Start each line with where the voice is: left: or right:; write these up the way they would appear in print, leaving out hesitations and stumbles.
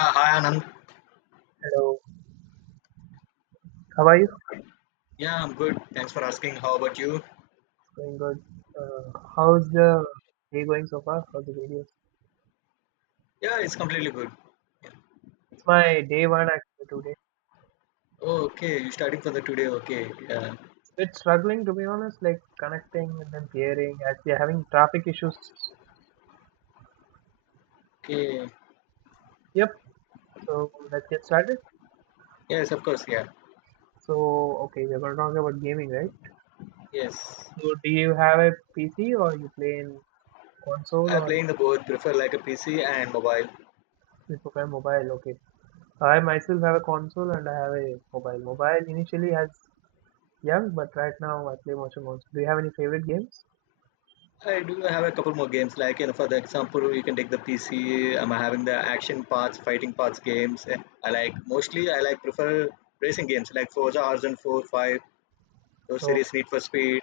left: Hi Anand.
right: Hello, how are you?
left: Yeah, I'm good. Thanks for asking. How about you?
right: Going good. Uh, How's the day going so far? How's the videos?
left: Yeah, it's completely good.
right: It's my day one actually today.
left: Oh, okay. You're starting for the today. Okay. Yeah.
right: It's a bit struggling to be honest, like connecting and then pairing as we are having traffic issues.
left: Okay.
right: Yep, so let's get started.
left: Yes, of course. Yeah.
right: So, okay, we're going to talk about gaming, right?
left: Yes.
right: So, do you have a PC or you play in console
left: I'm
right: or
left: playing the both. Prefer like a PC and mobile.
right: you prefer mobile? Okay, I myself have a console and I have a mobile. Mobile initially has young, but right now I play much on console. Do you have any favorite games?
left: I do have a couple more games. Like you know, for the example, you can take the PC. I'm having the action parts, fighting parts games. I like mostly. I like prefer racing games like Forza Horizon 4, 5, those
right: So,
left: series Need for Speed,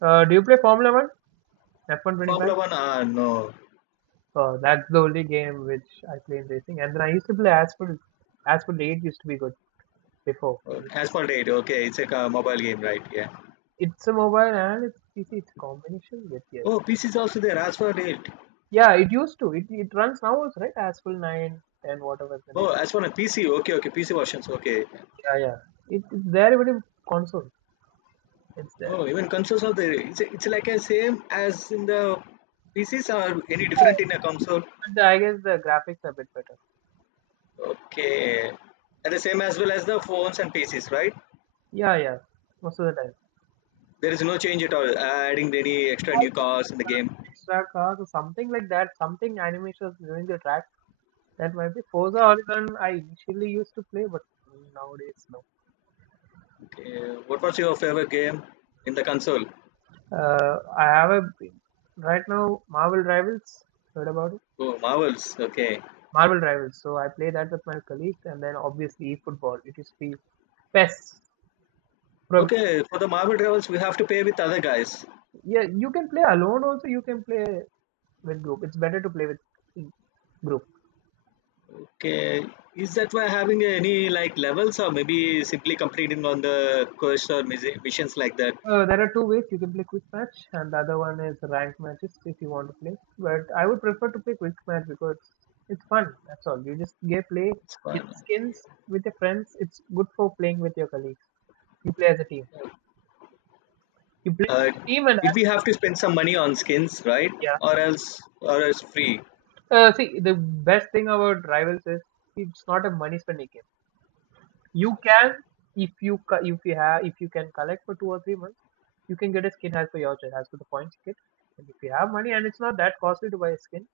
right: Do you play Formula One?
left: Formula
right: F125?
left: One. Ah, no.
right: That's the only game which I play in racing. And then I used to play Asphalt. Asphalt 8 used to be good before.
left: Asphalt 8. Okay, it's like a mobile game, right? Yeah.
right: It's a mobile and it's PC. It's a combination with
left: Oh,
right: yes.
left: PC is also there as for it.
right: Yeah, it used to. It runs now also, right? Asphalt 9, 10, whatever the
left: Oh,
right: next.
left: as for a PC, okay, okay, PC versions, okay.
right: Yeah, yeah. It's there even in console. It's there.
left: Oh, even consoles are there. It's like a same as in the PCs or any different in a console.
right: I guess the graphics are a bit better.
left: Okay, and the same as well as the phones and PCs, right?
right: Yeah, yeah. Most of the time.
left: There is no change at all. Adding any extra
right: All
left: new
right: the
left: cars in the game.
right: track cars or something like that. Something animations during the track. That might be Forza Horizon. I initially used to play, but nowadays no.
left: Okay, what was your favorite game in the console?
right: I have a right now Marvel Rivals. Heard about it?
left: Oh, Marvels. Okay,
right: Marvel Rivals. So I play that with my colleagues, and then obviously football. It is the best. Pro-
left: okay. For the Marvel Rivals, we have to pay with other guys.
right: Yeah, you can play alone also. You can play with group. It's better to play with group.
left: Okay, is that why having any like levels or maybe simply completing on the quest or missions like that?
right: There are two ways you can play quick match, and the other one is ranked matches if you want to play. But I would prefer to play quick match because it's fun. That's all. You just get play,
left: It's
right: get
left: fine.
right: skins with your friends. It's good for playing with your colleagues. You play as a team. You play as
left: Uh,
right: a team, and
left: did we have to spend some money on skins, right?
right: yeah.
left: Or else free?
right: See, the best thing about rivals is it's not a money spending game. You can, if you co- if you have if you can collect for 2 or 3 months, you can get a skin as per your choice, as per the points you get. And if you have money and it's not that costly to buy a skin.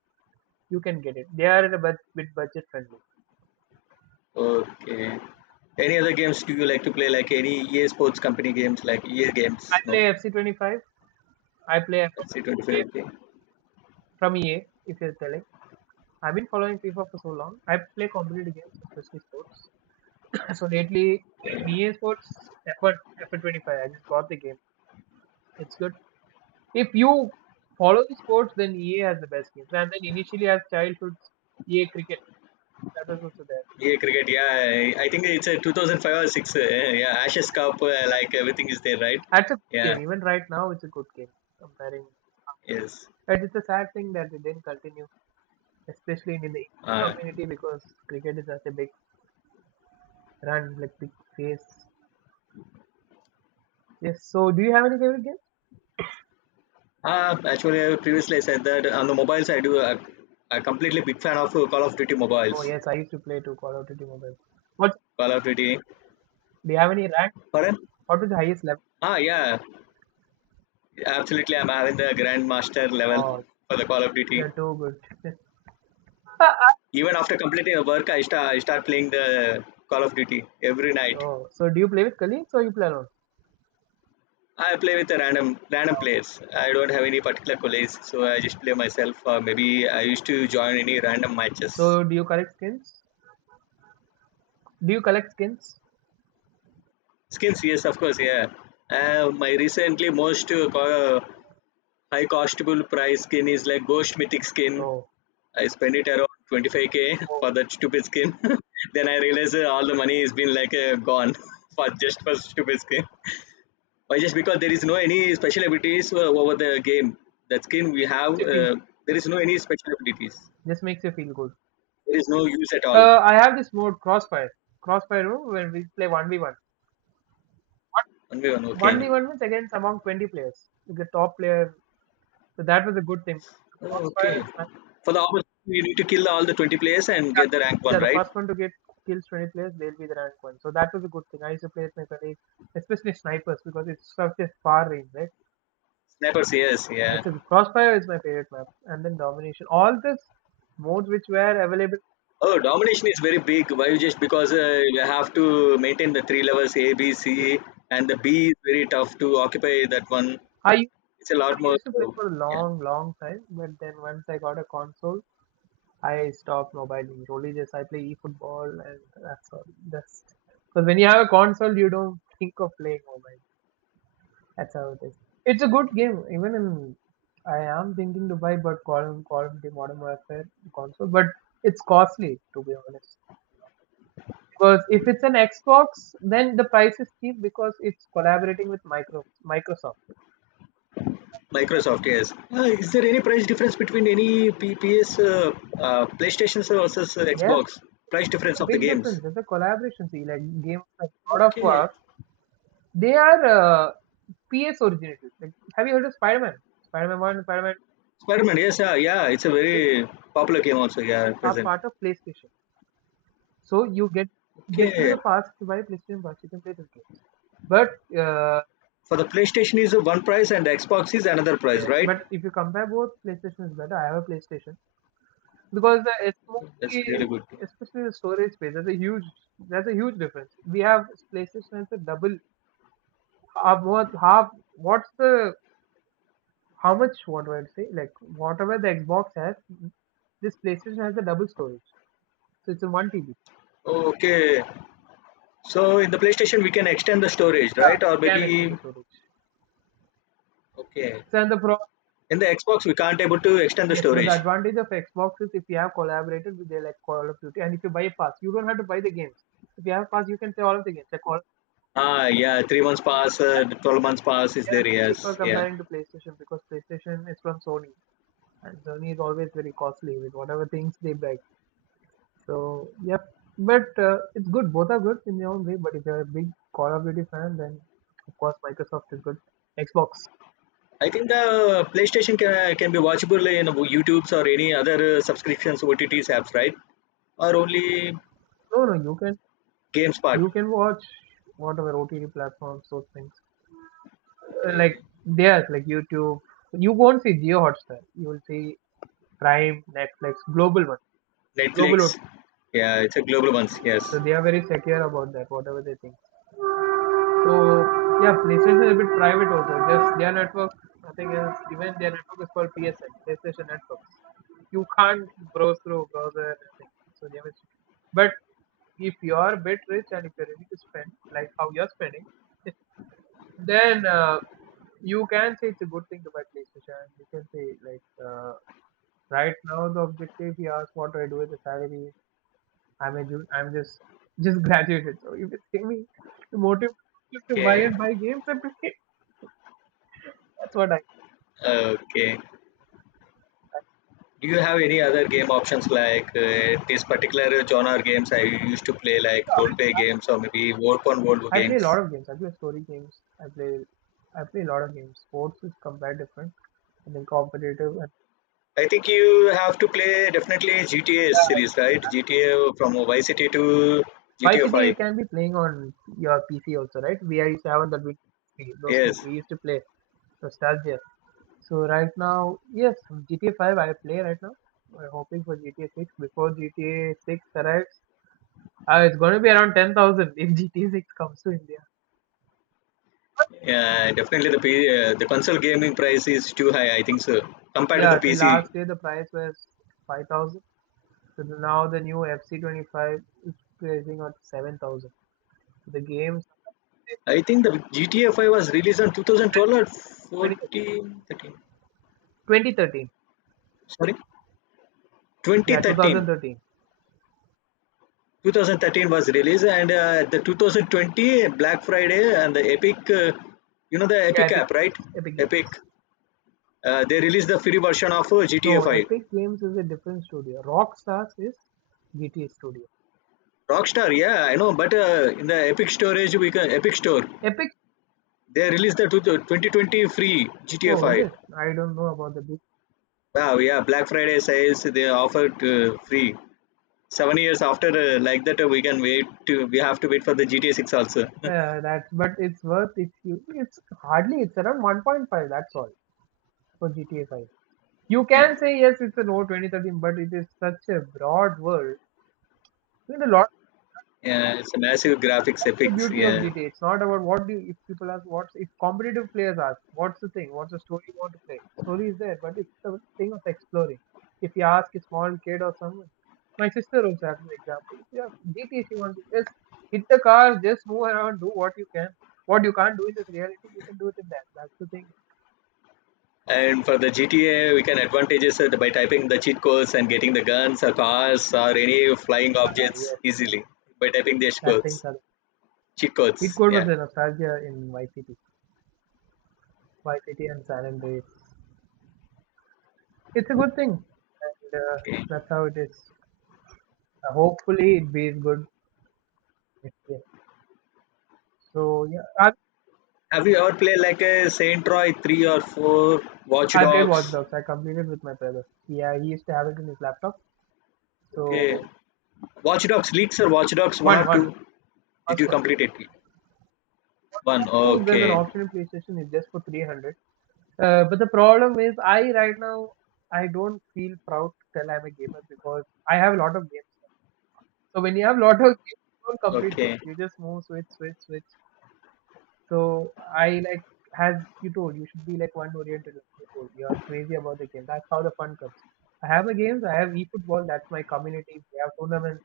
right: You can get it. They are a bit budget friendly.
left: Okay. Any other games do you like to play? Like any EA Sports Company games, like EA games? No,
right: I play FC25. I play
left: let's see, 25.
right: FC25
left: Okay.
right: from EA, if you're telling. I've been following FIFA for so long. I play competitive games, especially sports. So lately, in
left: Okay.
right: EA Sports, F1, 25 I just bought the game. It's good. If you follow the sports, then EA has the best games. And then initially, as childhood, EA Cricket, that was also there.
left: EA Cricket. Yeah, I think it's a 2005 or six. Yeah, Ashes Cup. Like everything is there, right?
right: That's a good
left: Yeah.
right: game. Even right now, it's a good game comparing.
left: Yes.
right: It's a sad thing that it didn't continue especially in the
left: Uh,
right: community because cricket is such a big run, like big face. Yes. So, do you have any favorite game?
left: Actually, I previously said that on the mobiles, I do. I completely big fan of Call of Duty
right: Oh
left: mobiles.
right: yes, I used to play to Call of Duty Mobile. What?
left: Call of Duty.
right: Do you have any rank?
left: Pardon?
right: What was the highest level?
left: Ah, yeah. Absolutely, I'm having the Grandmaster level
right: Oh,
left: for the Call of Duty.
right: you're too good.
left: Even after completing the work, I start playing the Call of Duty every night.
right: Oh, so do you play with colleagues or you play alone?
left: I play with the random players. I don't have any particular colleagues, so I just play myself. Or maybe I used to join any random matches.
right: So, do you collect skins? Do you collect skins?
left: Skins, yes, of course, yeah. My recently most high costable price skin is like Ghost Mythic skin.
right: Oh,
left: I spend it around 25k
right: oh,
left: for that stupid skin. Then I realize all the money has been like gone for just for stupid skin. Why just because there is no any special abilities over the game. That skin we have,
right: you feel.
left: there is no any special abilities.
right: This makes you feel good.
left: There is no use at all.
right: I have this mode Crossfire. Crossfire mode when we play one v one. What?
left: One by one,
right: One
left: okay.
right: v one means against among 20 players. The top player. So that was a good thing.
left: Oh,
right: Crossfire
left: okay.
right: and Smash.
left: For the opportunity, you need to kill all the 20 players and
right: Yeah,
left: get the rank one,
right: yeah. The
left: right?
right: first one to get kills 20 players, they'll be the rank one. So that was a good thing. I used to play with my colleagues, especially snipers, because it's such a far range, right?
left: Snipers, yes,
right: And
left: yeah.
right: it's a crossfire is my favorite map, and then domination. All these modes which were available.
left: Oh, domination is very big. Why just because you have to maintain the three levels A, B,
right: Yeah,
left: C, and the B is very tough to occupy that one.
right: I used
left: It's a
right: I
left: lot more.
right: used to play
left: uh,
right: for a
left: Yeah,
right: long, long time, but then once I got a console, I stopped mobile games. Only just I play eFootball, and that's all. That's because when you have a console, you don't think of playing mobile. That's how it is. It's a good game. Even in, I am thinking to buy, but Call of Duty Modern Warfare console, but it's costly to be honest. Because if it's an Xbox, then the price is cheap because it's collaborating with Microsoft.
left: Microsoft. Yes. Is there any price difference between any PS, PlayStation versus
right: Yes,
left: Xbox? Price difference
right: a
left: of the
right: big
left: games.
right: difference. There's a collaboration. See, like games like God of
left: Okay.
right: War, they are PS originators. Like, have you heard of Spider-Man? Spider-Man One, Spider-Man.
left: Spider-Man. Yes. Yeah. It's a
right: These
left: very popular game also. Yeah. At
right: are
left: present.
right: part of PlayStation. So you get through
left: Okay.
right: the past by PlayStation Plus. You can play those games. But uh,
left: For the PlayStation is one price and Xbox is another price,
right: yes,
left: right?
right: but if you compare both, PlayStation is better. I have a PlayStation because the
left: That's really good.
right: especially the storage space. That's a huge difference. We have PlayStation is a double half what half what's the how much what do I say like whatever the Xbox has, this PlayStation has a double storage. So it's a one TB.
left: Okay. So in the PlayStation we can extend the storage, right? Or
right: Yeah. It can extend
left: maybe
right: the storage.
left: okay.
right: So and the pro.
left: In the Xbox we can't able to extend the
right: Yes, but the
left: storage.
right: advantage of Xbox is if you have collaborated with their like Call of Duty, and if you buy a pass, you don't have to buy the games. If you have a pass, you can play all of the games. Like all
left: Ah yeah, 3 months pass, 12 months pass is
right: they are
left: there?
right: cheaper
left: Yes, yeah.
right: comparing to PlayStation because PlayStation is from Sony, and Sony is always very costly with whatever things they bring. So yep, but it's good. Both are good in their own way. But if you're a big Call of Duty fan, then of course Microsoft is good. Xbox,
left: I think the PlayStation can be watchable in YouTube's or any other subscriptions OTTs apps, right? Or only
right: no, no,
left: GameSpot,
right: you can watch whatever OTT platforms, those things. Like
left: okay.
right: there's like YouTube. You won't see Geo Hotstar. You will see Prime, Netflix, global one,
left: Netflix.
right: global one.
left: Yeah, it's a global ones. Yes.
right: So they are very secure about that, whatever they think. So yeah, PlayStation is a bit private also. Just their network, nothing else. Even their network is called PSN, PlayStation Network. You can't browse through browser and everything. So they have. But if you are a bit rich and if you're ready to spend like how you're spending, then you can say it's a good thing to buy PlayStation. You can say like right now the objective. He asked what do I do with the salary. I'm just graduated. So if it's me the motive just to buy
left: Okay.
right: and buy games, I play. That's what I
left: Okay. Do you have any other game options like this particular genre games I used to play, like role play games or maybe work on world
right: I play a
left: games?
right: lot of games. I play story games. I play a lot of games. Sports is completely different. I think competitive. And
left: I think you have to play definitely GTA series, right? GTA from Vice City to
right: Vice
left: GTA
right: City
left: 5.
right: you can be playing on your PC also, right? VI seven that we those things
left: Yes,
right: we used to play. Nostalgia. So right now, yes, GTA 5 I play right now. We're hoping for GTA 6 before GTA 6 arrives. It's going to be around 10,000 if GTA 6 comes to India.
left: yeah, definitely the the console gaming price is too high. I think so compared to the
right: Yeah, till
left: PC.
right: last year the price was 5,000. Now the new FC25 is pricing at 7,000. So the games
left: I think the GTA 5 was released in 2012 or
right: twenty
left: 14, 13.
right: twenty thirteen.
left: Sorry,
right: Yeah,
left: 2013.
right: 2013.
left: 2013 was released, and the 2020 Black Friday and the Epic, you know the
right: Yeah,
left: Epic app, right?
right: Epic
left: Epic,
right: Games.
left: they released the free version of GTA
right: No,
left: 5.
right: Epic Games is a different studio. Rockstars is GTA Studio.
left: Rockstar, yeah, I know, but in the Epic storage, we can Epic Store,
right: Epic.
left: they released the 2020 free GTA
right: Oh, is
left: 5.
right: it? I don't know about the big
left: Wow, yeah, Black Friday sales they offered free. 7 years after, like that, we can wait. To, we have to wait for the GTA 6 also.
right: that, but it's worth if you. It's hardly. It's around 1.5. That's all for GTA 5. You
left: Yeah,
right: can say yes, it's a old 2013, but it is such a broad world. There's a lot
left: yeah, it's a massive graphics,
right: the
left: epics,
right: beauty of
left: yeah.
right: GTA. It's not about what do you, if people ask what's if competitive players ask what's the thing, what's the story you want to play. Story is there, but it's the thing of exploring. If you ask a small kid or someone, my sister also has an example. If you ask GTA, she wants to just hit the car, just move around, do what you can. What you can't do in this reality, you can do it in that. That's the thing.
left: And for the GTA, we can advantages it by typing the cheat codes and getting the guns or cars or any flying
right: Uh,
left: objects
right: yes,
left: easily by typing the cheat
right: that thing.
left: codes. Cheat
right: It
left: codes,
right: good was
left: yeah.
right: the nostalgia in my city and San Andreas. It's a good thing, and
left: Okay.
right: that's how it is. Hopefully, it be good. Yeah. So yeah,
left: Have you ever played like a Saint Roy three or four, Watch
right: I played Watch
left: Dogs?
right: Dogs. I completed with my brother. Yeah, he used to have it in his laptop.
left: Okay.
right: So
left: Watch Dogs leaks or Watch Dogs one
right: one,
left: or
right: one,
left: two? Did
right: first
left: you
right: one.
left: complete it? One.
right: Two, there's an
left: Okay.
right: option in PlayStation. It's just for 300. But the problem is, I right now I don't feel proud to tell I'm a gamer because I have a lot of games. So when you have a lot of games, you don't complete games.
left: Okay.
right: You just move, switch, switch, switch. So I like as you told, you should be like one oriented. Like you told. You're crazy about the game. That's how the fun comes. I have a games. I have eFootball. That's my community. We have tournaments.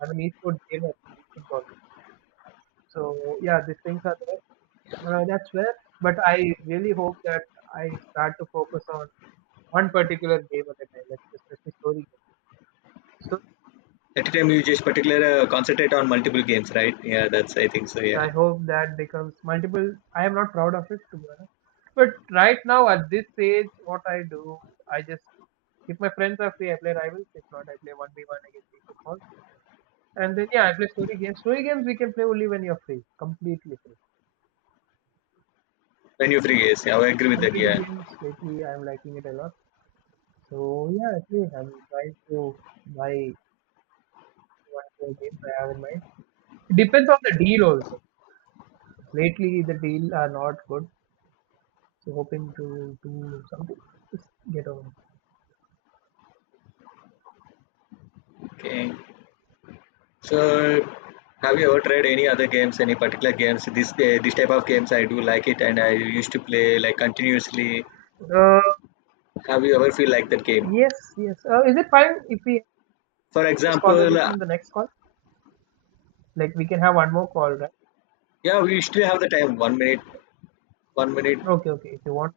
right: I have an esports game actually eFootball. So yeah, these things are there. That's where. But I really hope that I start to focus on one particular game at a time, like especially story games.
left: At a time you just particular concentrate on multiple games, right? Yeah, that's I think so.
right: So
left: Yeah.
right: I hope that becomes multiple. I am not proud of it, to be honest. But right now, at this stage, what I do, I just if my friends are free, I play rivals. If not, I play one v one against people. All. And then yeah, I play story games. Story games we can play only when you're free, completely free.
left: When you free games, yeah, I agree with that.
right: Competitive
left: Yeah.
right: games lately, I'm liking it a lot. So yeah, actually, I'm trying to buy one more games I have in mind. It depends on the deal also. Lately, the deal are not good. So hoping to do something. Just get over.
left: Okay. So, have you ever tried any other games, any particular games? This type of games I do like it, and I used to play like continuously.
right: Uh,
left: Have you ever feel like that game?
right: yes, yes. Is it fine if we have
left: For
right: this
left: example,
right: conversation in the next call? Like we can have one more call, right?
left: yeah, we usually have the time 1 minute, 1 minute.
right: Okay, okay. If you want,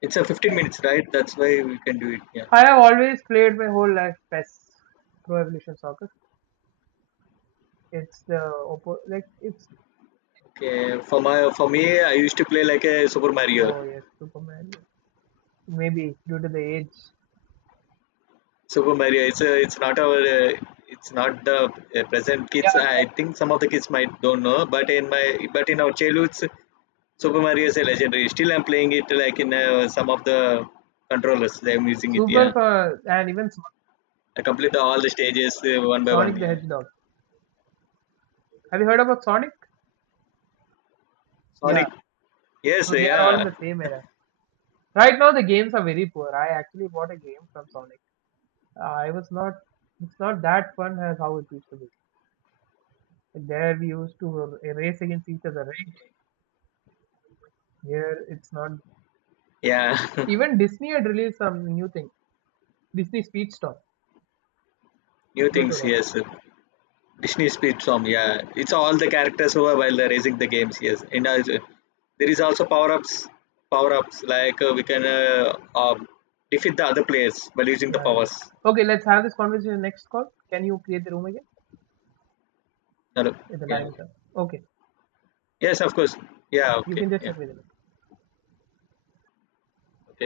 left: It's a 15 minutes, right? That's why we can do it. Yeah.
right: I have always played my whole life PES, Pro Evolution Soccer. It's the oppo like it's.
left: Okay. For my for me, I used to play like a Super Mario.
right: Oh yes, Superman. Maybe due to the age.
left: Super Mario. It's not our. It's not the present
right: Yeah,
left: kids.
right: yeah.
left: I think some of the kids might don't know, but in my but in our childhoods Super Mario is a legendary. Still, I'm playing it like in some of the controllers. I'm using it.
right: Super
left: Yeah,
right: for and even.
left: I complete the, all the stages one by one.
right: Sonic the
left: Yeah,
right: Hedgehog. Have you heard about Sonic? Yeah.
left: Sonic. Yes.
right: So they are all in
left: Yeah.
right: the same era. Right now the games are very poor. I actually bought a game from Sonic. It was not. It's not that fun as how it used to be. There we used to race against each other, right? Here it's not.
left: Yeah.
right: Even Disney had released some new thing. Disney Speedstorm.
left: New
right: Remember to
left: things.
right: that.
left: Yes. Disney Speed Storm. Yeah, it's all the characters who are while they're racing the games. Yes, and as, there is also power ups. Power ups like we can defeat the other players by using the
right: Yeah,
left: powers.
right: yeah. Okay, let's have this conversation in the next call. Can you create the room again?
left: Hello.
right: Yeah, the
left: Yeah.
right: time is up. Okay.
left: Yes. Of course. Yeah.
right: Yeah, you
left: Okay.
right: can just
left: Yeah.
right: send me the link.
left: Okay.